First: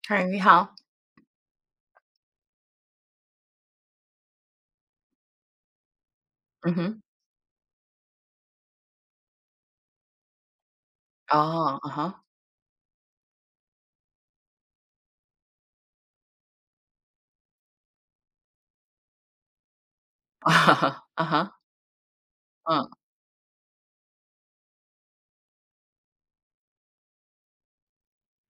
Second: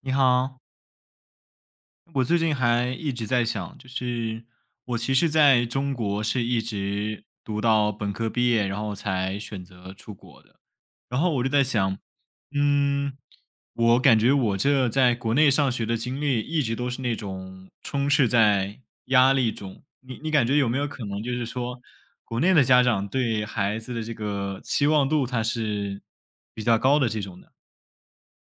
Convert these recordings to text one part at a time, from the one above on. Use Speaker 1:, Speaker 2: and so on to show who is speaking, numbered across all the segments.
Speaker 1: 你
Speaker 2: 汉语你
Speaker 1: 好，
Speaker 2: 好，
Speaker 1: 我最近还一直在想，就是我其实在中国是一
Speaker 2: 嗯哼，
Speaker 1: 直读到本科毕业，然后才选择出国的。然后我就在
Speaker 2: 哦，啊
Speaker 1: 想，
Speaker 2: 哈，
Speaker 1: 嗯，我感觉我这在国内上学的经历一直都是那种充斥在压力中。你 感
Speaker 2: 啊
Speaker 1: 觉有没有可
Speaker 2: 哈，
Speaker 1: 能
Speaker 2: 啊
Speaker 1: 就是
Speaker 2: 哈
Speaker 1: 说，国内的家
Speaker 2: 嗯。
Speaker 1: 长对孩子的这个期望度，它是比较高的这种的？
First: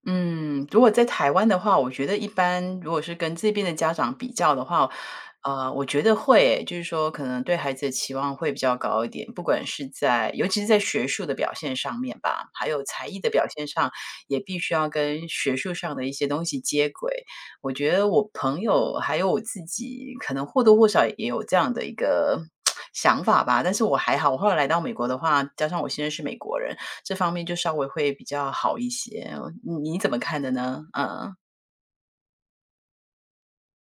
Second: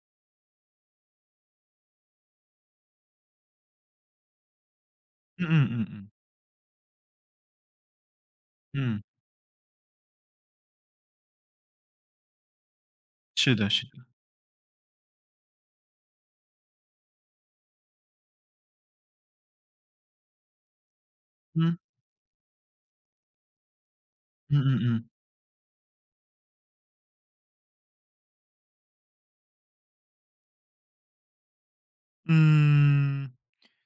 Speaker 2: 嗯，如果在台湾的话，我觉得一般如果是跟这边的家长比较的话，
Speaker 1: 嗯嗯
Speaker 2: 我
Speaker 1: 嗯
Speaker 2: 觉
Speaker 1: 嗯
Speaker 2: 得会，就是说可能对孩子的期望会比较
Speaker 1: 嗯，
Speaker 2: 高一点，不管是在尤其是在学术的表现上面吧，还有才艺的表
Speaker 1: 是
Speaker 2: 现
Speaker 1: 的，是
Speaker 2: 上，
Speaker 1: 的，
Speaker 2: 也必须要跟学术上的一些东西接轨。我觉得我朋友还有我自己，可能或多或少也有这样
Speaker 1: 嗯
Speaker 2: 的一个 想法吧，但是我还好，我后来
Speaker 1: 嗯
Speaker 2: 来
Speaker 1: 嗯
Speaker 2: 到美国
Speaker 1: 嗯。
Speaker 2: 的话，加上我现在是美国人。这方面就稍微会比较好一些，你怎么看的呢？嗯，
Speaker 1: 嗯，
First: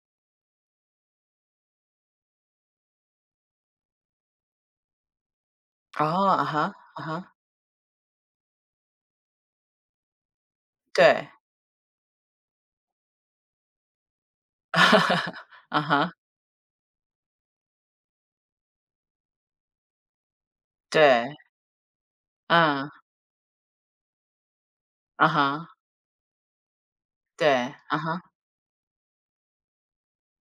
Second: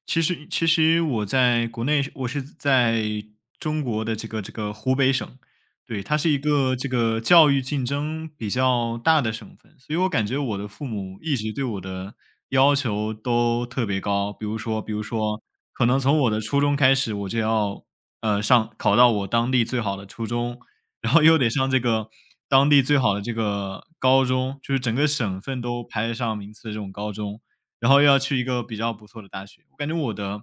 Speaker 1: 其实我在国内是我是在中国的这个湖北省，对，
Speaker 2: 哦，
Speaker 1: 它是一
Speaker 2: 啊哈，
Speaker 1: 个这
Speaker 2: 啊
Speaker 1: 个
Speaker 2: 哈，
Speaker 1: 教育竞争比较大的省份，所以我感觉我的父母
Speaker 2: 对，
Speaker 1: 一直对我的要求都特别高，比如说，
Speaker 2: 啊
Speaker 1: 可能
Speaker 2: 哈，
Speaker 1: 从我的初中开始，我就要上考到我当地最好的初中，然后
Speaker 2: 对，
Speaker 1: 又得上这个当地
Speaker 2: 嗯，
Speaker 1: 最好的这个高中，就是整个
Speaker 2: 啊
Speaker 1: 省份
Speaker 2: 哈，
Speaker 1: 都排得上名次的这种高中。
Speaker 2: 对，
Speaker 1: 然
Speaker 2: 啊
Speaker 1: 后又要
Speaker 2: 哈，
Speaker 1: 去一个比较不错的大学。我感觉我的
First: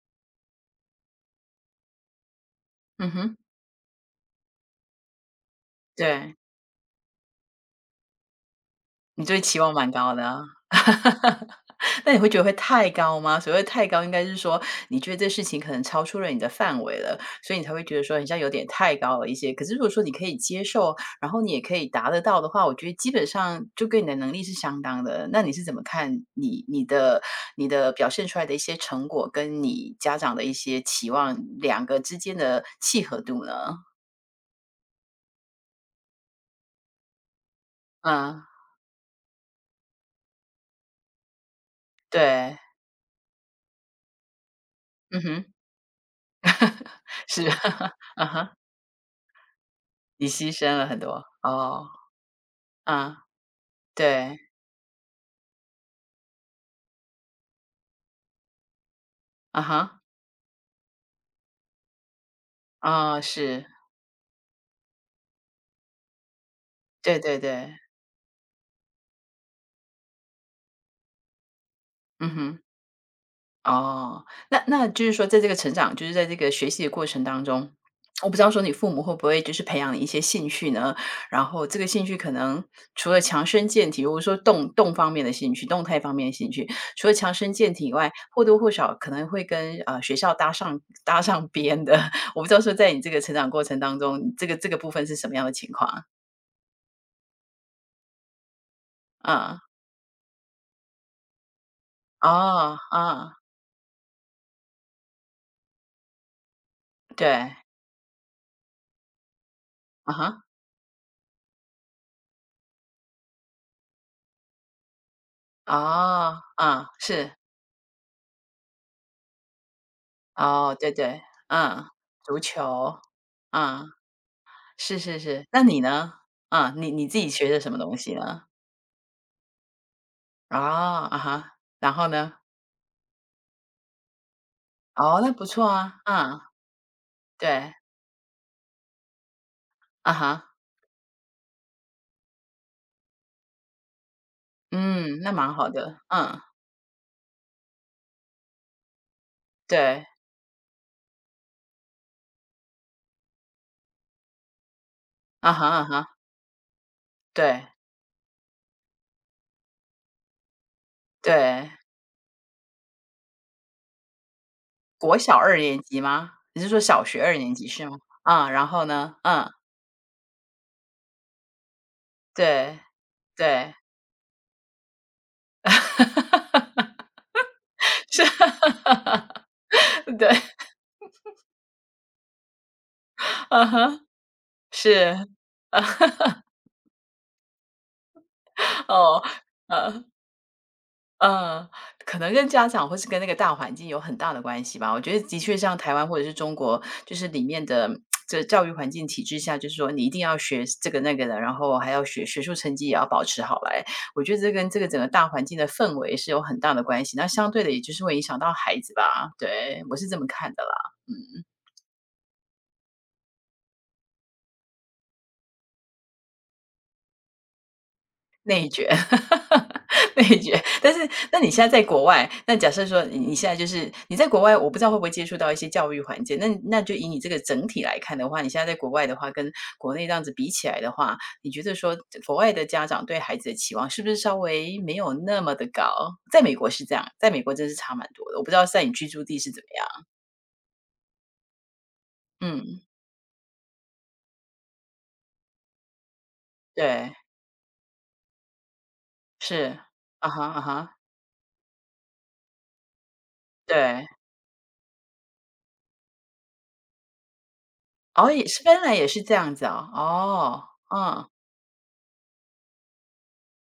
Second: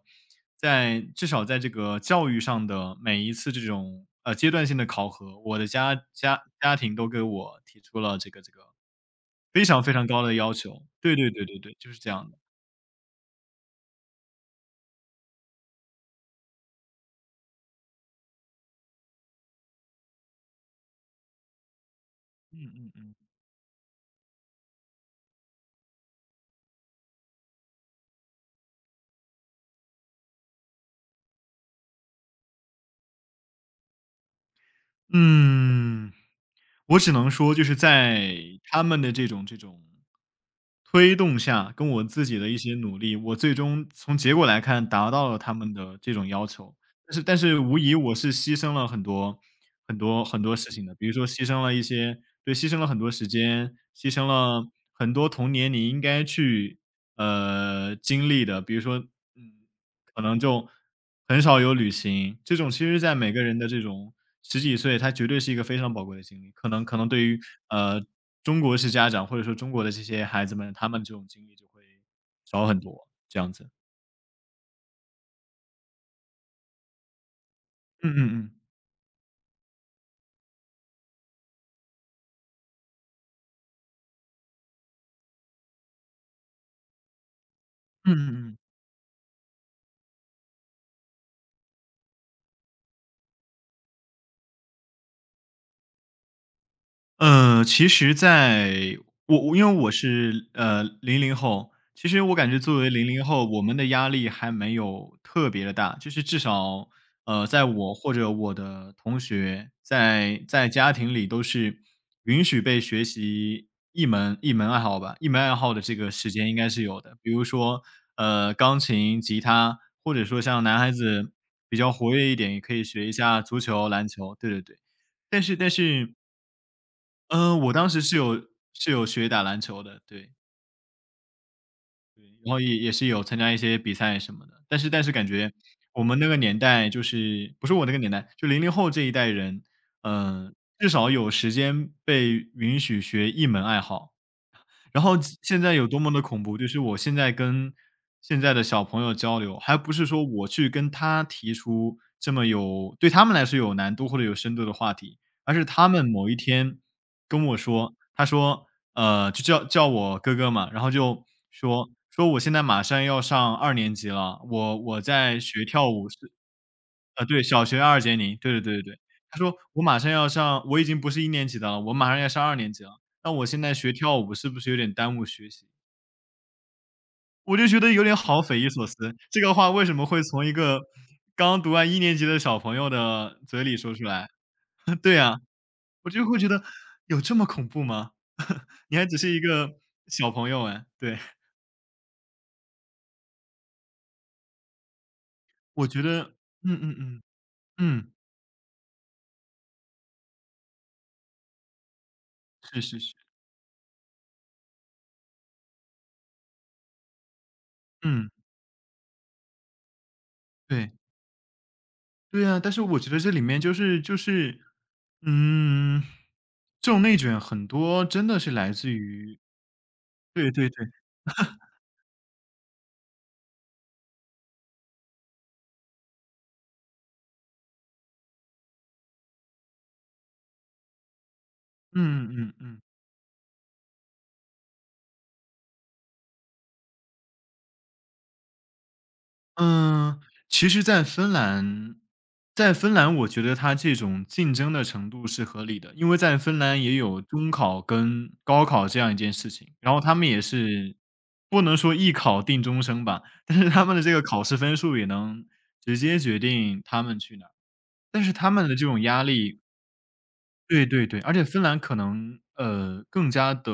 Speaker 1: 在至少在这个教育上的
Speaker 2: 嗯
Speaker 1: 每一
Speaker 2: 哼，
Speaker 1: 次这种，阶段性的考核，我的家
Speaker 2: 对，
Speaker 1: 家家庭都给我提出了这个
Speaker 2: 你对期
Speaker 1: 非
Speaker 2: 望
Speaker 1: 常
Speaker 2: 蛮
Speaker 1: 非常
Speaker 2: 高
Speaker 1: 高
Speaker 2: 的
Speaker 1: 的
Speaker 2: 啊。
Speaker 1: 要求。对对对对对，就是 这
Speaker 2: 那你会
Speaker 1: 样的。
Speaker 2: 觉得会太高吗？所谓太高应该是说，你觉得这事情可能超出了你的范围了，所以你才会觉得说很像有点太高了一些。可是如果说你可以接受，然后你也可以达得到的话，
Speaker 1: 嗯
Speaker 2: 我觉
Speaker 1: 嗯
Speaker 2: 得基
Speaker 1: 嗯。
Speaker 2: 本上就跟你的能力是相当的。那你是怎么看你的表现出来的一些成果，跟你家长的一些期望两个之间的契合度呢？
Speaker 1: 嗯我只能说就是在
Speaker 2: 嗯，
Speaker 1: 他们的这种推动下，跟我自己的
Speaker 2: 对，
Speaker 1: 一些努力，我最终从结果来看达
Speaker 2: 嗯
Speaker 1: 到了
Speaker 2: 哼，
Speaker 1: 他们的这种要求。但是但
Speaker 2: 是，
Speaker 1: 是无 疑我
Speaker 2: 啊
Speaker 1: 是
Speaker 2: 哈，
Speaker 1: 牺牲了很多很多
Speaker 2: 你
Speaker 1: 很
Speaker 2: 牺
Speaker 1: 多事
Speaker 2: 牲了
Speaker 1: 情的，
Speaker 2: 很
Speaker 1: 比如
Speaker 2: 多，
Speaker 1: 说牺牲了一
Speaker 2: 哦，
Speaker 1: 些对，牺牲了很多
Speaker 2: 嗯，
Speaker 1: 时间，牺牲
Speaker 2: 对，
Speaker 1: 了很多童年你应该去，经历的。比如说，
Speaker 2: 啊
Speaker 1: 嗯，
Speaker 2: 哈。
Speaker 1: 可能就很少有旅行，这种其实在
Speaker 2: 啊，
Speaker 1: 每个人
Speaker 2: 是，
Speaker 1: 的这种十几岁，它绝对是一个非常宝贵的经历。可能
Speaker 2: 对
Speaker 1: 对
Speaker 2: 对
Speaker 1: 于，
Speaker 2: 对，
Speaker 1: 呃，中国式家长或者说中国的这些孩子们，他们这种经历就会
Speaker 2: 嗯哼，
Speaker 1: 少很多，这样子。
Speaker 2: 哦，那就是说在这个成长，就是在这个学习的过程当中，
Speaker 1: 嗯
Speaker 2: 我
Speaker 1: 嗯
Speaker 2: 不知道
Speaker 1: 嗯。
Speaker 2: 说你父母会不会就是培养你一些兴趣呢？然后这个兴趣可能除了强身健体，如果说动方面的兴趣、动态方面的兴趣，除了强身健体以外，
Speaker 1: 嗯
Speaker 2: 或
Speaker 1: 嗯嗯。
Speaker 2: 多或少可能会跟学校搭上边的。我不知道说在你这个成长过程当中，这个部分是什么样的情况啊？
Speaker 1: 其实在我
Speaker 2: 嗯，
Speaker 1: 因为我是，零零后，其实我感觉
Speaker 2: 哦，
Speaker 1: 作为零零
Speaker 2: 啊，
Speaker 1: 后，我们的压力还没有特别的大。就是至少，
Speaker 2: 对，
Speaker 1: 在我或者我的同学，
Speaker 2: 啊
Speaker 1: 在
Speaker 2: 哈。
Speaker 1: 在家庭里都是允许被学习一门爱好吧，一门爱好的这个时
Speaker 2: 哦，
Speaker 1: 间应该是
Speaker 2: 嗯，
Speaker 1: 有的。比
Speaker 2: 是，
Speaker 1: 如说，呃，钢琴、吉他，或者说像
Speaker 2: 哦，
Speaker 1: 男
Speaker 2: 对
Speaker 1: 孩
Speaker 2: 对，
Speaker 1: 子比
Speaker 2: 嗯，
Speaker 1: 较活跃一
Speaker 2: 足
Speaker 1: 点，也可以
Speaker 2: 球，
Speaker 1: 学一下足
Speaker 2: 嗯，
Speaker 1: 球、篮球，对对对。
Speaker 2: 是是
Speaker 1: 但
Speaker 2: 是，
Speaker 1: 是
Speaker 2: 那
Speaker 1: 但
Speaker 2: 你呢？
Speaker 1: 是
Speaker 2: 嗯，你自己学的
Speaker 1: 嗯，
Speaker 2: 什
Speaker 1: 我
Speaker 2: 么
Speaker 1: 当
Speaker 2: 东
Speaker 1: 时
Speaker 2: 西
Speaker 1: 是有
Speaker 2: 呢？
Speaker 1: 是有学打篮球的，对，
Speaker 2: 哦，啊哈，然后呢？
Speaker 1: 然后也也是有参加一些比赛什么的。但是
Speaker 2: 哦，
Speaker 1: 感
Speaker 2: 那不
Speaker 1: 觉
Speaker 2: 错啊，
Speaker 1: 我们那个
Speaker 2: 嗯，
Speaker 1: 年代就是不是
Speaker 2: 对，
Speaker 1: 我那个年代，就零零后这一代人，
Speaker 2: 啊哈，
Speaker 1: 至少有时间被允许学一门爱好。然后
Speaker 2: 嗯，那蛮
Speaker 1: 现
Speaker 2: 好
Speaker 1: 在有
Speaker 2: 的，
Speaker 1: 多么的
Speaker 2: 嗯，
Speaker 1: 恐怖，就是我现在跟现在的小朋友交流，还不是
Speaker 2: 对，
Speaker 1: 说我去跟他提出这么有对他们来说有难度或者有深度的话题，
Speaker 2: 啊
Speaker 1: 而是
Speaker 2: 哈啊
Speaker 1: 他们
Speaker 2: 哈，
Speaker 1: 某一天跟我
Speaker 2: 对
Speaker 1: 说，他说，就叫我哥哥嘛，然后就
Speaker 2: 对，
Speaker 1: 说我现在马上要上二年级了，我
Speaker 2: 国小
Speaker 1: 在
Speaker 2: 二
Speaker 1: 学
Speaker 2: 年
Speaker 1: 跳
Speaker 2: 级
Speaker 1: 舞，是
Speaker 2: 吗？你是说小学
Speaker 1: 啊，
Speaker 2: 二
Speaker 1: 对，
Speaker 2: 年
Speaker 1: 小
Speaker 2: 级
Speaker 1: 学
Speaker 2: 是吗？
Speaker 1: 二年级，
Speaker 2: 啊，
Speaker 1: 对对
Speaker 2: 然
Speaker 1: 对对
Speaker 2: 后
Speaker 1: 对。
Speaker 2: 呢？
Speaker 1: 他
Speaker 2: 嗯，
Speaker 1: 说：“我马上要上我已经不是一年级的了，我马上要上二年
Speaker 2: 对
Speaker 1: 级了，那我现
Speaker 2: 对，
Speaker 1: 在学跳舞是不是有点耽误学习？” 我就觉得有点
Speaker 2: 是，
Speaker 1: 好匪夷所思，这个话为什么会
Speaker 2: 对，
Speaker 1: 从一个刚读完一年级的小朋友的嘴
Speaker 2: 啊
Speaker 1: 里说
Speaker 2: 哈，
Speaker 1: 出来？对
Speaker 2: 是。
Speaker 1: 啊，我就会觉得有这么恐怖吗？你还只
Speaker 2: 哦，
Speaker 1: 是一个
Speaker 2: 呃，
Speaker 1: 小朋友哎，对。
Speaker 2: 呃，可能跟家长或是跟那个大环境有很大的关系吧。我觉得的确像
Speaker 1: 我
Speaker 2: 台
Speaker 1: 觉
Speaker 2: 湾或者
Speaker 1: 得
Speaker 2: 是中
Speaker 1: 嗯
Speaker 2: 国，
Speaker 1: 嗯
Speaker 2: 就
Speaker 1: 嗯，
Speaker 2: 是里面的
Speaker 1: 嗯，
Speaker 2: 这教育环境体制下，就是说你一定要学这个那个的，然后还要学学术成
Speaker 1: 是
Speaker 2: 绩也
Speaker 1: 是
Speaker 2: 要
Speaker 1: 是，
Speaker 2: 保持好来。我觉得这跟这个整个大环境的氛围是有很大的关系，那相对的也就是会影
Speaker 1: 嗯，
Speaker 2: 响到孩子吧。对，我是这么看的啦，
Speaker 1: 对。
Speaker 2: 嗯。
Speaker 1: 对啊，但是我觉得这里面就是就是，嗯，这种内卷很多真的是
Speaker 2: 内
Speaker 1: 来
Speaker 2: 卷，
Speaker 1: 自于
Speaker 2: 内
Speaker 1: 对
Speaker 2: 卷。
Speaker 1: 对对，
Speaker 2: 但是，那你现在在国外，那假设说你现在就是你在国外，我不知道会不会接触到一些教育环境。那就以你这个整体来看的话，你现在在国外的话，跟国内这样子比起来的话，你觉得说
Speaker 1: 嗯
Speaker 2: 国外
Speaker 1: 嗯
Speaker 2: 的
Speaker 1: 嗯。
Speaker 2: 家长对孩子的期望是不是稍微没有那么的高？在美国是这样，在美国真是差蛮多的。我不知道在你居住地是怎么样。
Speaker 1: 嗯，其实在芬兰在
Speaker 2: 嗯，
Speaker 1: 芬兰我觉得他这种竞争的程度是合理的，因为在芬兰也
Speaker 2: 对，
Speaker 1: 有中考跟高考这样一件事情，
Speaker 2: 是，
Speaker 1: 然后他们
Speaker 2: 啊
Speaker 1: 也
Speaker 2: 哈啊
Speaker 1: 是
Speaker 2: 哈，
Speaker 1: 不能说一考定终生吧，但是他们的
Speaker 2: 对。
Speaker 1: 这个考试分数也能直接决定他们去哪儿，但
Speaker 2: 哦，
Speaker 1: 是
Speaker 2: 也
Speaker 1: 他
Speaker 2: 是
Speaker 1: 们的
Speaker 2: 芬
Speaker 1: 这
Speaker 2: 兰
Speaker 1: 种
Speaker 2: 也是
Speaker 1: 压
Speaker 2: 这样
Speaker 1: 力
Speaker 2: 子哦，哦，
Speaker 1: 对对对，
Speaker 2: 嗯，
Speaker 1: 而且芬兰可能，更加的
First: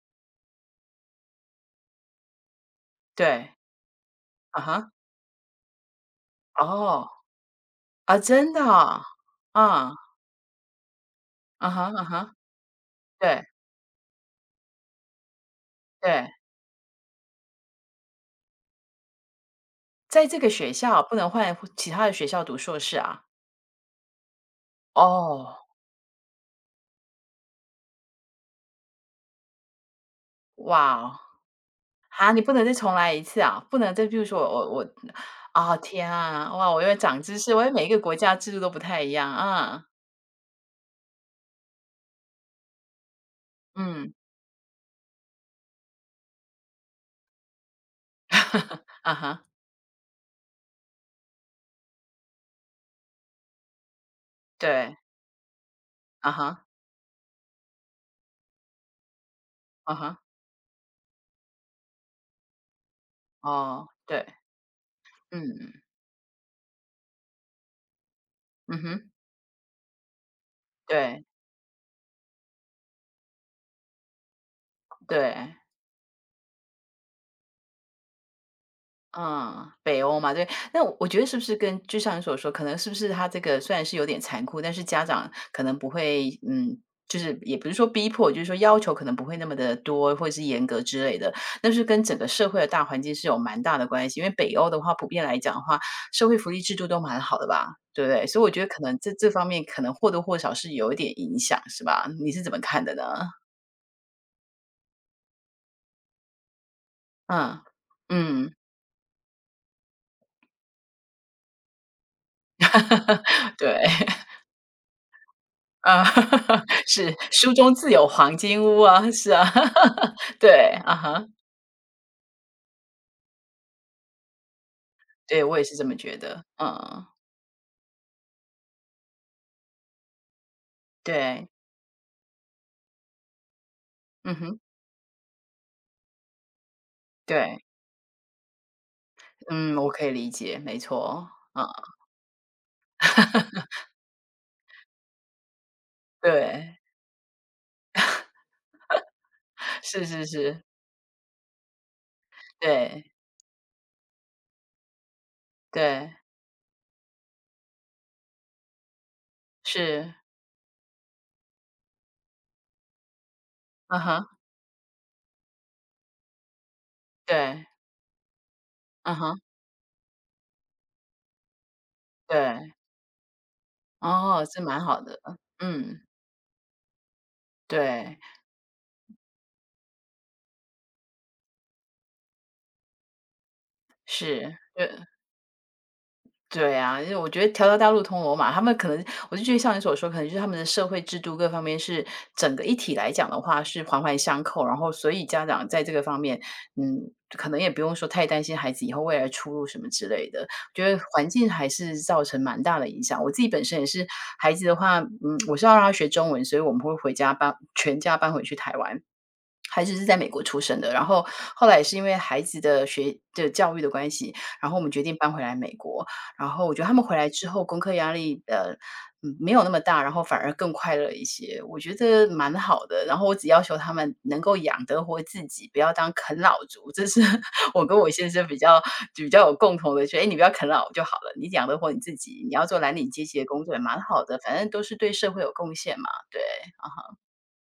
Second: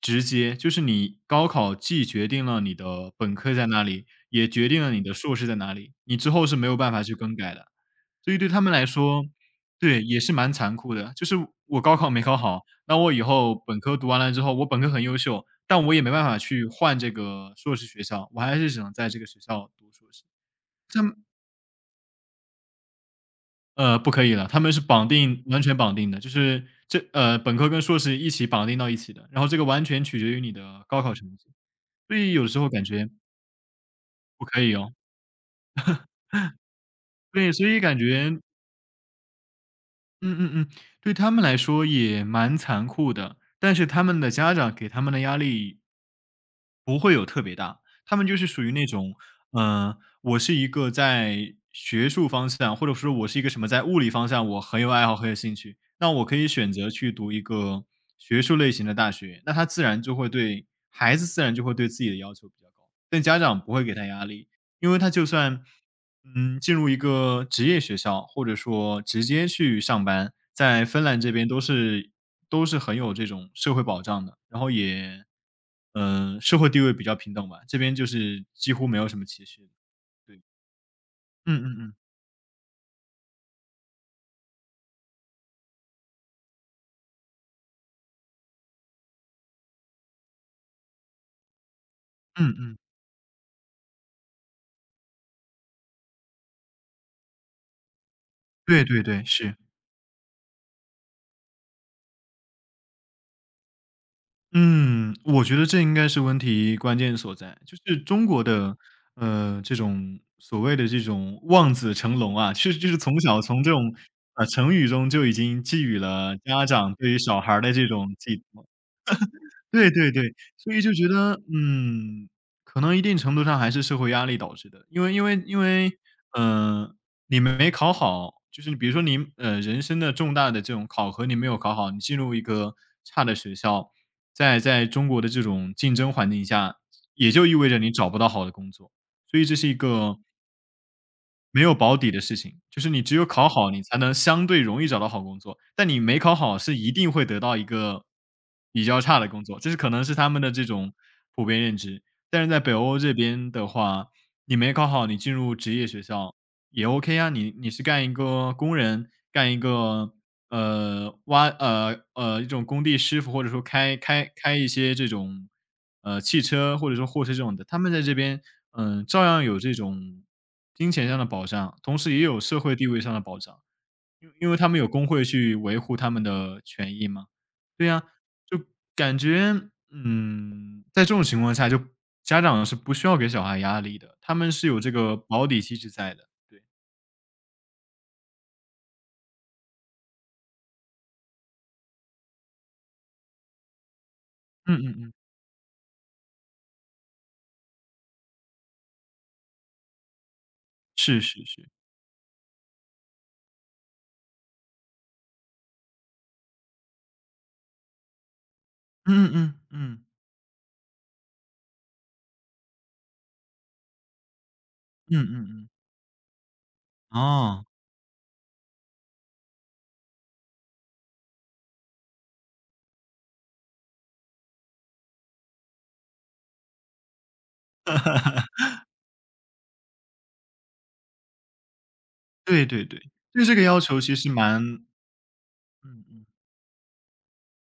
Speaker 1: 直接，就是你高考既决定了你的本
Speaker 2: 对，
Speaker 1: 科在哪里，也
Speaker 2: 啊
Speaker 1: 决定
Speaker 2: 哈。
Speaker 1: 了你的硕士在哪里，你之后是没有办法
Speaker 2: 哦，
Speaker 1: 去更改的。
Speaker 2: 啊，
Speaker 1: 所以对
Speaker 2: 真
Speaker 1: 他
Speaker 2: 的
Speaker 1: 们来
Speaker 2: 啊？
Speaker 1: 说
Speaker 2: 啊，
Speaker 1: 对，也是蛮残酷的，就是
Speaker 2: 啊
Speaker 1: 我
Speaker 2: 哈，
Speaker 1: 高
Speaker 2: 啊
Speaker 1: 考没
Speaker 2: 哈，
Speaker 1: 考好，那我以
Speaker 2: 对，
Speaker 1: 后本科读完了之后，我本科很优秀，但我也没办
Speaker 2: 对，
Speaker 1: 法去换这个硕士学校，我还是只能在这个学校读硕士。
Speaker 2: 在这个学校
Speaker 1: 他们
Speaker 2: 不能换其他的学校读硕士啊？
Speaker 1: 不可以了，他们是绑定
Speaker 2: 哦，
Speaker 1: 完全绑定的，就是这本科跟硕士一起绑定到一起的，然后这个完全取决于你的
Speaker 2: 哇
Speaker 1: 高
Speaker 2: 哦，
Speaker 1: 考成绩，所
Speaker 2: 啊，
Speaker 1: 以
Speaker 2: 你
Speaker 1: 有
Speaker 2: 不
Speaker 1: 时
Speaker 2: 能
Speaker 1: 候
Speaker 2: 再
Speaker 1: 感
Speaker 2: 重
Speaker 1: 觉
Speaker 2: 来一次啊？不能再比如说
Speaker 1: 不
Speaker 2: 我
Speaker 1: 可
Speaker 2: 我
Speaker 1: 以
Speaker 2: 我
Speaker 1: 哦。
Speaker 2: 啊，天啊，哇，我又长知
Speaker 1: 对，
Speaker 2: 识，我
Speaker 1: 所
Speaker 2: 觉为
Speaker 1: 以
Speaker 2: 每一
Speaker 1: 感
Speaker 2: 个国家
Speaker 1: 觉
Speaker 2: 制度都不太一样啊，
Speaker 1: 嗯嗯嗯，对他们来说也蛮残酷的，但是他
Speaker 2: 嗯，
Speaker 1: 们的家长给他们的压力他们就是属于那
Speaker 2: 啊
Speaker 1: 种，
Speaker 2: 哈，
Speaker 1: 嗯、我是一个在学术方向，或者说我是一个什么在物理方向，我很有
Speaker 2: 对，
Speaker 1: 爱好，很有兴趣，那我
Speaker 2: 啊
Speaker 1: 可以
Speaker 2: 哈，
Speaker 1: 选择去读一个学术类型的大学，那他自
Speaker 2: 啊
Speaker 1: 然就
Speaker 2: 哈，
Speaker 1: 会对孩子自然就会对自己的要求比较高，但家长不会
Speaker 2: 哦，
Speaker 1: 给他压
Speaker 2: 对，
Speaker 1: 力，因为他就算
Speaker 2: 嗯，
Speaker 1: 进入一个职业学校，或者
Speaker 2: 嗯
Speaker 1: 说
Speaker 2: 哼，
Speaker 1: 直接去上班，在芬兰
Speaker 2: 对，
Speaker 1: 这边都是都是很有这种社会保障的，然后也，
Speaker 2: 对。
Speaker 1: 社会地位比较平等吧，这边就是几乎没有什么歧视。
Speaker 2: 嗯，北欧嘛，
Speaker 1: 对，
Speaker 2: 对。那我觉得是不
Speaker 1: 嗯
Speaker 2: 是
Speaker 1: 嗯
Speaker 2: 跟
Speaker 1: 嗯，
Speaker 2: 就像你所说，可能是不是他这个虽然是有点残酷，但是家长可能不会，嗯，就是也不是说逼迫，就是说要求可能不会那么的多，或者是严格之类的。但是跟整个社
Speaker 1: 嗯
Speaker 2: 会的
Speaker 1: 嗯，
Speaker 2: 大环境是有蛮大的关系，因为北欧的话，普遍来讲的话，社会福利制度都蛮好的吧，对不对？所以我觉得可
Speaker 1: 对
Speaker 2: 能
Speaker 1: 对
Speaker 2: 这
Speaker 1: 对，
Speaker 2: 这方
Speaker 1: 是。
Speaker 2: 面可能或多或少是有一点影响，是吧？你是怎么看的呢？
Speaker 1: 嗯，我觉得这应该是问题关键所在。
Speaker 2: 嗯
Speaker 1: 就是中国
Speaker 2: 嗯，
Speaker 1: 的，这种所谓的这种望子成龙啊，其实就是从小 从这
Speaker 2: 对。
Speaker 1: 种，成语中就已经寄予
Speaker 2: 啊，
Speaker 1: 了家 长对
Speaker 2: 是，
Speaker 1: 于小
Speaker 2: 书
Speaker 1: 孩儿的
Speaker 2: 中
Speaker 1: 这
Speaker 2: 自有
Speaker 1: 种
Speaker 2: 黄
Speaker 1: 寄
Speaker 2: 金
Speaker 1: 托。
Speaker 2: 屋啊，是啊，
Speaker 1: 对对对，
Speaker 2: 对，
Speaker 1: 所以就
Speaker 2: 啊
Speaker 1: 觉
Speaker 2: 哈，
Speaker 1: 得，可能一定程度上还是社会压力导致的。因为因为
Speaker 2: 对，我
Speaker 1: 因
Speaker 2: 也是这么
Speaker 1: 为，
Speaker 2: 觉得，
Speaker 1: 呃，
Speaker 2: 嗯，
Speaker 1: 你没考好，就是比如说你，人生的重大的这种考核你没
Speaker 2: 对，
Speaker 1: 有考好，你进入一个差的学校，
Speaker 2: 嗯
Speaker 1: 在
Speaker 2: 哼，
Speaker 1: 在中国的这种竞争环境下，也就意
Speaker 2: 对，
Speaker 1: 味着你找不到好的工作。所以这是一
Speaker 2: 嗯，我可以
Speaker 1: 个
Speaker 2: 理解，没错，
Speaker 1: 没
Speaker 2: 嗯，
Speaker 1: 有保底的事情，就是你只有考好，你才能相对容易找到好工作，但你没考好是
Speaker 2: 对，
Speaker 1: 一定会得到一个比较差的工作，这是可
Speaker 2: 是
Speaker 1: 能是
Speaker 2: 是
Speaker 1: 他们的
Speaker 2: 是，
Speaker 1: 这种普遍认知。但是在北欧
Speaker 2: 对
Speaker 1: 这边的话，你没考好，你进入职业学
Speaker 2: 对，
Speaker 1: 校也 OK 啊，你你是干一个工人，干一个
Speaker 2: 是，
Speaker 1: 一种工地师傅，或者说开
Speaker 2: 嗯哼，
Speaker 1: 开开一些这种，汽车或者说货车这种的，
Speaker 2: 对，
Speaker 1: 他们在这边，
Speaker 2: 嗯
Speaker 1: 照
Speaker 2: 哼，
Speaker 1: 样有这种金钱上的保障，同时也有社
Speaker 2: 对，
Speaker 1: 会地位上的保障。因为
Speaker 2: 哦，
Speaker 1: 因为
Speaker 2: 这
Speaker 1: 他们
Speaker 2: 蛮
Speaker 1: 有
Speaker 2: 好
Speaker 1: 工
Speaker 2: 的，
Speaker 1: 会去维护
Speaker 2: 嗯，
Speaker 1: 他们的权益嘛。对呀，
Speaker 2: 对，
Speaker 1: 就感觉，在这种情况下，就家长是不需要给小孩压力的，他们
Speaker 2: 是，
Speaker 1: 是有
Speaker 2: 对，
Speaker 1: 这个保底机制在的，对。
Speaker 2: 对啊，因为我觉得条条大路通罗马，他们可能我就觉得像你所说，可能就是他们的社会制度各方面是整个一体来讲的话是环环相扣，然
Speaker 1: 嗯
Speaker 2: 后
Speaker 1: 嗯
Speaker 2: 所
Speaker 1: 嗯，
Speaker 2: 以家长在这个方面，嗯，可能也不用说太担心孩子以后未来出路什么之类的。觉得
Speaker 1: 是
Speaker 2: 环
Speaker 1: 是
Speaker 2: 境还
Speaker 1: 是，
Speaker 2: 是造成蛮大的影响。我自己本身也是孩子的话，嗯，我是要让他学中文，所以我们会回家搬全家搬回去台湾。
Speaker 1: 嗯嗯
Speaker 2: 孩子是
Speaker 1: 嗯，
Speaker 2: 在美国出生的，然后后来也是因为孩子的学的教育的关系，然后我们决
Speaker 1: 嗯，
Speaker 2: 定搬
Speaker 1: 嗯
Speaker 2: 回
Speaker 1: 嗯
Speaker 2: 来
Speaker 1: 嗯。
Speaker 2: 美国。然后我觉得他们回来之后，
Speaker 1: 哦，
Speaker 2: 功课压力没有那么大，然后反而更快乐一些，我觉得蛮好的。然后我只要求他们能够养得活自己，不要当啃老族，这是 我跟我先生比较有共同的，觉得哎你不要啃老就好了，你养得活你自己，你要
Speaker 1: 对
Speaker 2: 做
Speaker 1: 对
Speaker 2: 蓝
Speaker 1: 对，
Speaker 2: 领阶级的
Speaker 1: 对这个
Speaker 2: 工作也
Speaker 1: 要
Speaker 2: 蛮
Speaker 1: 求其
Speaker 2: 好
Speaker 1: 实
Speaker 2: 的，反正
Speaker 1: 蛮
Speaker 2: 都是对社会有贡献
Speaker 1: 嗯
Speaker 2: 嘛。
Speaker 1: 嗯。
Speaker 2: 对，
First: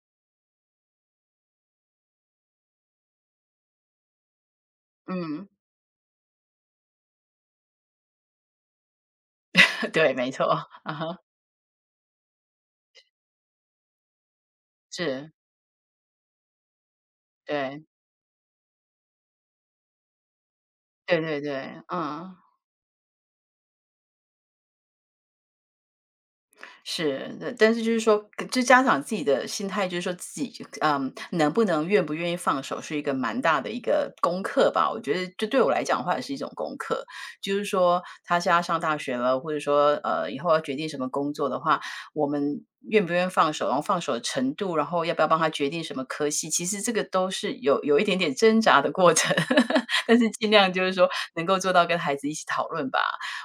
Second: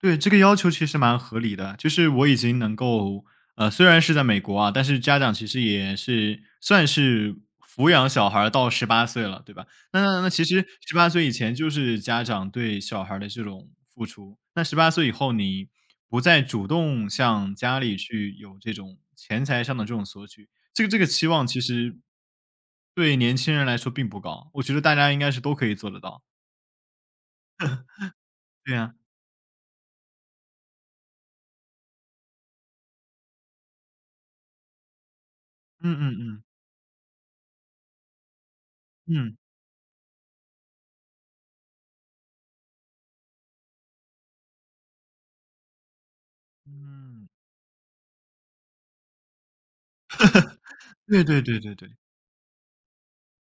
Speaker 1: 对，这个要求其实蛮合理的，就是我已经能够，虽然是在美国啊，但是家长
Speaker 2: 嗯，
Speaker 1: 其实也是算是抚养小孩儿到18岁了，对吧？那
Speaker 2: 对，没
Speaker 1: 其
Speaker 2: 错，
Speaker 1: 实
Speaker 2: 啊
Speaker 1: 十八
Speaker 2: 哈，
Speaker 1: 岁以前就是家长对小孩儿的这种付出，那十八岁以
Speaker 2: 是。
Speaker 1: 后你不再主动向家
Speaker 2: 对，
Speaker 1: 里去有这种钱财上的这种索取，这个
Speaker 2: 对
Speaker 1: 期
Speaker 2: 对
Speaker 1: 望其
Speaker 2: 对，
Speaker 1: 实
Speaker 2: 嗯，
Speaker 1: 对年轻人来说并不高，我觉得大家应该是都可以做得到。
Speaker 2: 是的。但是就是说，就
Speaker 1: 对
Speaker 2: 家
Speaker 1: 呀。
Speaker 2: 长自己的心态，就是说自己，嗯，能不能愿不愿意放手，是一个蛮大的一个功课吧。我觉得这对我来
Speaker 1: 嗯
Speaker 2: 讲的话，
Speaker 1: 嗯
Speaker 2: 也是一
Speaker 1: 嗯。
Speaker 2: 种功课。就是说，他现在上大学
Speaker 1: 嗯。
Speaker 2: 了，或者说，以后要决定什么工作的话，我们愿不愿意放手，然后放手的程度，然后要不要帮他决定什么科系，其实这个
Speaker 1: 嗯。
Speaker 2: 都是有一点点挣扎的过程。但是尽量就是说，
Speaker 1: 对对
Speaker 2: 能够
Speaker 1: 对
Speaker 2: 做
Speaker 1: 对
Speaker 2: 到
Speaker 1: 对。
Speaker 2: 跟孩子一起讨论吧。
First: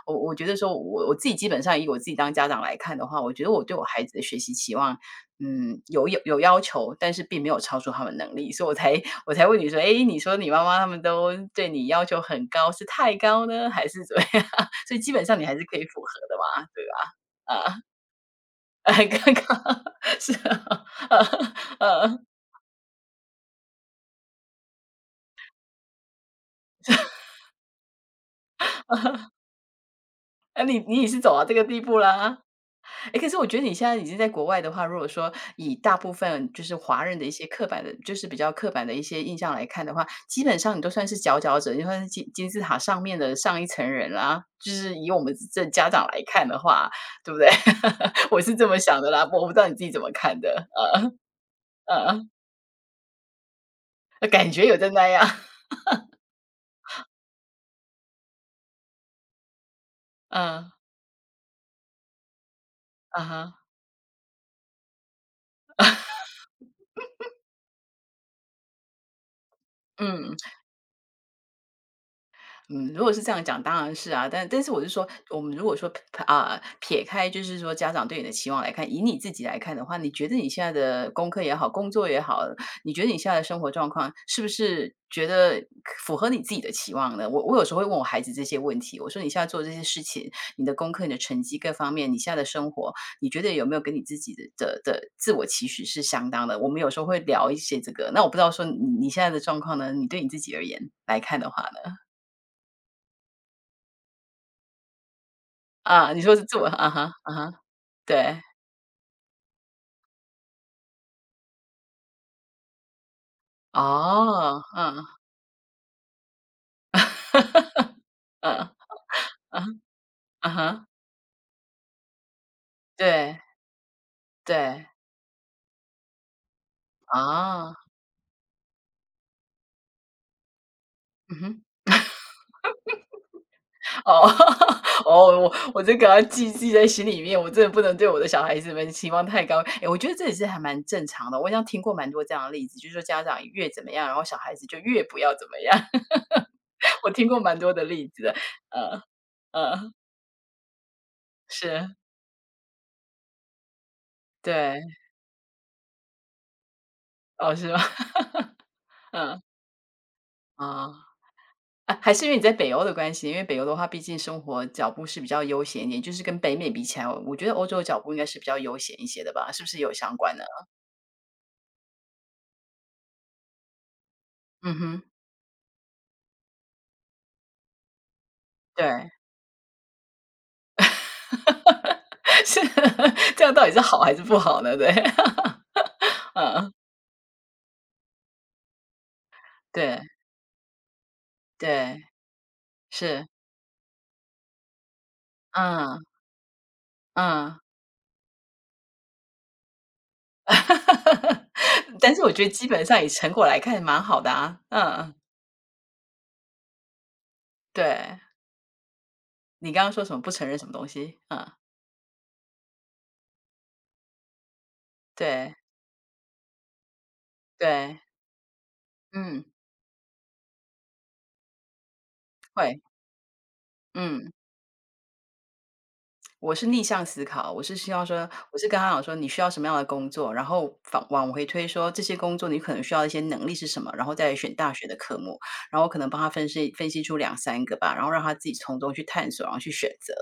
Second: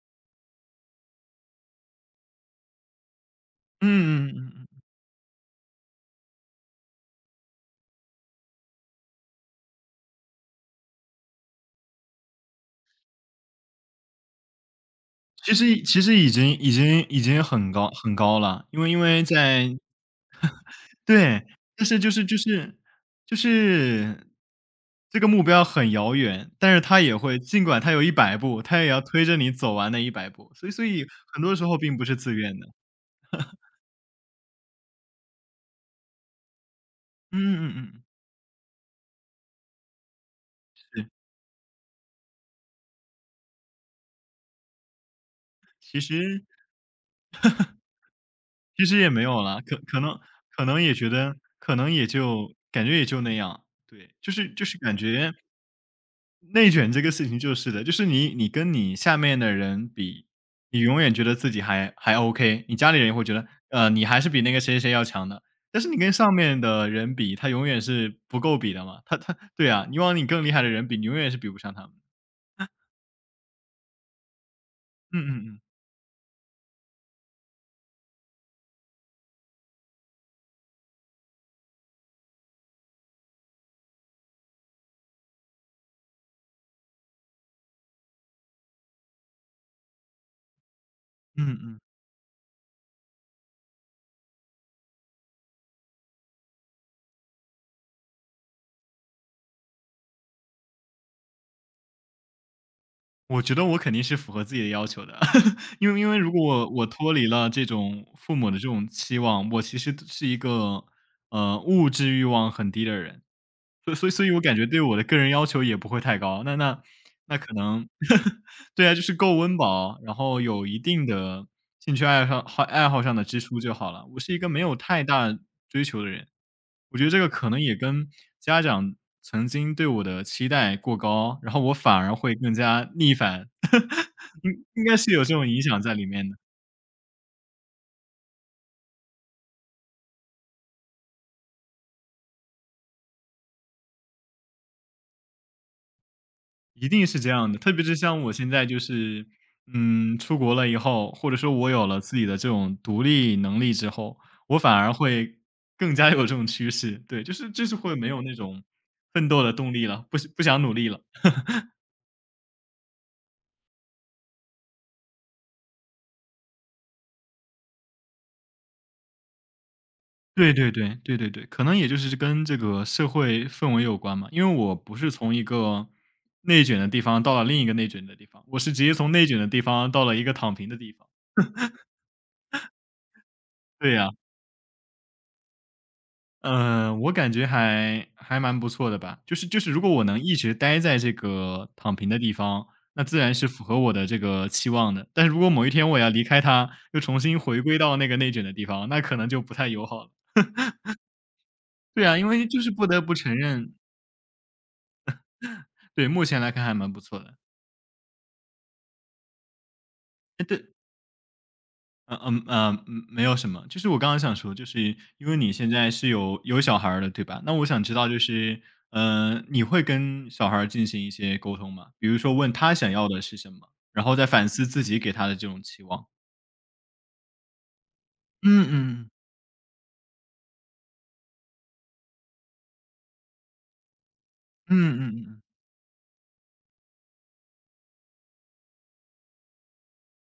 Speaker 2: 我觉得说我自己基本上以我自己当家长来看的话，我觉得我对
Speaker 1: 嗯
Speaker 2: 我孩子的
Speaker 1: 嗯嗯
Speaker 2: 学习
Speaker 1: 嗯
Speaker 2: 期
Speaker 1: 嗯。
Speaker 2: 望，嗯，有要求，但是并没有超出他们能力，所以我才问你说，哎，你说你妈妈他们都对你要求很高，是太高呢，还是怎么样？所以基本上你还是可以符
Speaker 1: 其
Speaker 2: 合
Speaker 1: 实已
Speaker 2: 的
Speaker 1: 经
Speaker 2: 嘛，
Speaker 1: 已
Speaker 2: 对
Speaker 1: 经已经
Speaker 2: 吧？
Speaker 1: 很
Speaker 2: 啊，
Speaker 1: 高很高了，因 为因
Speaker 2: 很
Speaker 1: 为
Speaker 2: 尴
Speaker 1: 在
Speaker 2: 尬，是啊，
Speaker 1: 对，但
Speaker 2: 呃
Speaker 1: 是
Speaker 2: 呃，
Speaker 1: 就是这个目标很遥远，但是他也会尽管他有一百步，他也要推着你走完那一百步，
Speaker 2: 那
Speaker 1: 所以
Speaker 2: 你
Speaker 1: 所
Speaker 2: 你
Speaker 1: 以
Speaker 2: 也是走
Speaker 1: 很
Speaker 2: 到这
Speaker 1: 多
Speaker 2: 个
Speaker 1: 时候
Speaker 2: 地步
Speaker 1: 并不是自
Speaker 2: 啦，
Speaker 1: 愿的。
Speaker 2: 哎，可是我觉得你现在已经在国外的话，如果说以大部分就是华人的一
Speaker 1: 嗯
Speaker 2: 些刻
Speaker 1: 嗯嗯
Speaker 2: 板的，
Speaker 1: 嗯。
Speaker 2: 就是比较刻板的一些印象来看的话，基本上你都
Speaker 1: 是，
Speaker 2: 算是佼佼者，你算是金字塔上面的上一层人啦。就是以我们这家
Speaker 1: 其
Speaker 2: 长来
Speaker 1: 实
Speaker 2: 看的话，对不对？我是这么
Speaker 1: 其实
Speaker 2: 想
Speaker 1: 也
Speaker 2: 的
Speaker 1: 没
Speaker 2: 啦，
Speaker 1: 有
Speaker 2: 我不知
Speaker 1: 了，
Speaker 2: 道你自己怎
Speaker 1: 可
Speaker 2: 么
Speaker 1: 能
Speaker 2: 看的。
Speaker 1: 可能也觉得可能也
Speaker 2: 嗯，
Speaker 1: 就感觉也就那样，对，
Speaker 2: 感觉
Speaker 1: 就
Speaker 2: 有
Speaker 1: 是
Speaker 2: 在
Speaker 1: 感
Speaker 2: 那样。
Speaker 1: 觉 内卷这个事情就是的，就是你跟你下面的人比，
Speaker 2: 嗯，
Speaker 1: 你永远觉得自己还 OK，你家里人也
Speaker 2: 啊
Speaker 1: 会觉得，
Speaker 2: 哈，
Speaker 1: 你还是比那个谁谁谁要强的。但是你跟上面的人比，他永远是不够比的嘛，他对啊，你往你
Speaker 2: 嗯。
Speaker 1: 更厉害的人比，你永远是比不上他们。
Speaker 2: 嗯，如果是这样讲，当然是啊。但是我是说，
Speaker 1: 嗯嗯
Speaker 2: 我们
Speaker 1: 嗯
Speaker 2: 如果说啊、撇开就是说家长对你的期望来看，以你自己来看的话，你觉得你现在的功课也好，工作也好，你觉得你现在的生活状况是不是觉得符合你自己的期望呢？我有时候会问我孩子这些问题，我说你现在做这些事情，你的功课、你的成绩
Speaker 1: 嗯
Speaker 2: 各
Speaker 1: 嗯。
Speaker 2: 方面，你现在的生活，你觉得有没有跟你自己的自我期许是相当的？我们有时候会聊一些这个。那我不知道说你现在的状况呢？你对你自己而言来看的话，
Speaker 1: 我觉得我肯定是符合自己的要求的，因为
Speaker 2: 啊，你
Speaker 1: 如
Speaker 2: 说
Speaker 1: 果
Speaker 2: 是自我
Speaker 1: 我
Speaker 2: 啊哈，
Speaker 1: 脱离
Speaker 2: 啊
Speaker 1: 了
Speaker 2: 哈，
Speaker 1: 这种父
Speaker 2: 对，
Speaker 1: 母的这种期望，我其实是一个物质欲望很低的人。所以我感
Speaker 2: 哦，
Speaker 1: 觉对我的
Speaker 2: 嗯，
Speaker 1: 个人要求也不会太高，那可能
Speaker 2: 嗯，
Speaker 1: 对啊，就是够温
Speaker 2: 嗯
Speaker 1: 饱，然后
Speaker 2: 嗯
Speaker 1: 有一
Speaker 2: 哈，
Speaker 1: 定的兴趣爱好上的
Speaker 2: 对，
Speaker 1: 支出就好了。我是一个没有
Speaker 2: 对，
Speaker 1: 太大追求的人，我觉得这个可能
Speaker 2: 啊，
Speaker 1: 也跟家长曾经对我的期待过
Speaker 2: 嗯
Speaker 1: 高，然
Speaker 2: 哼，
Speaker 1: 后我反而会更加逆反，
Speaker 2: 哦
Speaker 1: 应该 是有这
Speaker 2: 哦，
Speaker 1: 种
Speaker 2: 我
Speaker 1: 影响
Speaker 2: 我
Speaker 1: 在
Speaker 2: 这
Speaker 1: 里
Speaker 2: 个要
Speaker 1: 面的。
Speaker 2: 记在心里面，我真的不能对我的小孩子们期望太高。诶，我觉得这也是还蛮正常的，我好像听过蛮多这样的例子，就是说家长越怎么样，然后小孩子就越不要怎么样，
Speaker 1: 一 定
Speaker 2: 我
Speaker 1: 是
Speaker 2: 听
Speaker 1: 这
Speaker 2: 过
Speaker 1: 样
Speaker 2: 蛮
Speaker 1: 的，特
Speaker 2: 多的
Speaker 1: 别是
Speaker 2: 例
Speaker 1: 像
Speaker 2: 子
Speaker 1: 我
Speaker 2: 的，
Speaker 1: 现在就
Speaker 2: 嗯，
Speaker 1: 是，
Speaker 2: 嗯，
Speaker 1: 嗯，出国了以后，或者说我有
Speaker 2: 是，
Speaker 1: 了自己的这种独立能力之后，我反
Speaker 2: 对，
Speaker 1: 而会更加有这种趋势。对，
Speaker 2: 哦，
Speaker 1: 就
Speaker 2: 是
Speaker 1: 是
Speaker 2: 吗？
Speaker 1: 会没有那 种奋
Speaker 2: 嗯，
Speaker 1: 斗的动力了，不想努力
Speaker 2: 啊。
Speaker 1: 了。
Speaker 2: 啊，还是因为你在北欧的关系，因为北欧的话，毕竟生活脚步是比较悠闲一点，就是跟北美比起来，我觉得欧洲的脚步应该是比较悠闲一些的吧？是不是有相关的？
Speaker 1: 对对对对对对，可能也就是跟这个社会氛围有关嘛。因为
Speaker 2: 嗯
Speaker 1: 我不
Speaker 2: 哼，
Speaker 1: 是从一个内卷的地方到了另一个内卷的地方，我是直接
Speaker 2: 对，
Speaker 1: 从内卷的地方到了一个躺平的地方。
Speaker 2: 是 这样到底是
Speaker 1: 对
Speaker 2: 好
Speaker 1: 呀、
Speaker 2: 还是不好呢？对，嗯，
Speaker 1: 嗯，我感觉还蛮不错的吧，就是如果
Speaker 2: 对
Speaker 1: 我能一直待在这个躺
Speaker 2: 对，
Speaker 1: 平的地方，那自
Speaker 2: 是，
Speaker 1: 然是符合我的这个期望的。但是如果某一天我
Speaker 2: 嗯
Speaker 1: 要离开它，又重新
Speaker 2: 嗯，
Speaker 1: 回归到那个内卷的地方，那可能就不太友好了。对
Speaker 2: 但
Speaker 1: 啊，
Speaker 2: 是
Speaker 1: 因
Speaker 2: 我觉
Speaker 1: 为
Speaker 2: 得
Speaker 1: 就
Speaker 2: 基
Speaker 1: 是
Speaker 2: 本
Speaker 1: 不得
Speaker 2: 上以
Speaker 1: 不
Speaker 2: 成
Speaker 1: 承
Speaker 2: 果来
Speaker 1: 认，
Speaker 2: 看，蛮好的啊。嗯，
Speaker 1: 对，目前来看还蛮不错的。
Speaker 2: 对，你刚刚说什么不承
Speaker 1: 哎，
Speaker 2: 认什
Speaker 1: 对，
Speaker 2: 么东西？嗯，
Speaker 1: 嗯嗯嗯。嗯没有什么，就是我刚刚想说，就是因为你
Speaker 2: 对
Speaker 1: 现在是有小孩儿了，对吧？那我想知
Speaker 2: 对，
Speaker 1: 道，就是，呃，
Speaker 2: 嗯，
Speaker 1: 你会跟小孩儿进行一些沟通吗？比如说问他
Speaker 2: 会，
Speaker 1: 想要的是什么，然后再
Speaker 2: 嗯。
Speaker 1: 反思自己给他的这种期望。
Speaker 2: 我是逆向思考，我是希望说，
Speaker 1: 嗯
Speaker 2: 我是
Speaker 1: 嗯
Speaker 2: 跟他讲
Speaker 1: 嗯
Speaker 2: 说你需要什么样的工作，然后反往回推说这些工作你可能需要的一些能力是什么，然后再选
Speaker 1: 嗯
Speaker 2: 大学的
Speaker 1: 嗯
Speaker 2: 科
Speaker 1: 嗯
Speaker 2: 目，
Speaker 1: 嗯。
Speaker 2: 然后可能帮他分析分析出两三个吧，然后让他自己从中去探索，然后去选择。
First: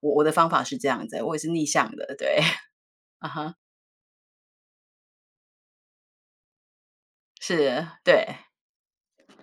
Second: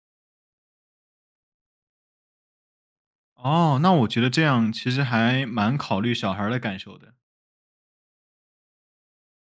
Speaker 2: 我的方法是这样子，我也是逆向的，对，啊哈，
Speaker 1: 哦，那我觉得这样其实还蛮考虑小孩儿的感受的。
Speaker 2: 是，对。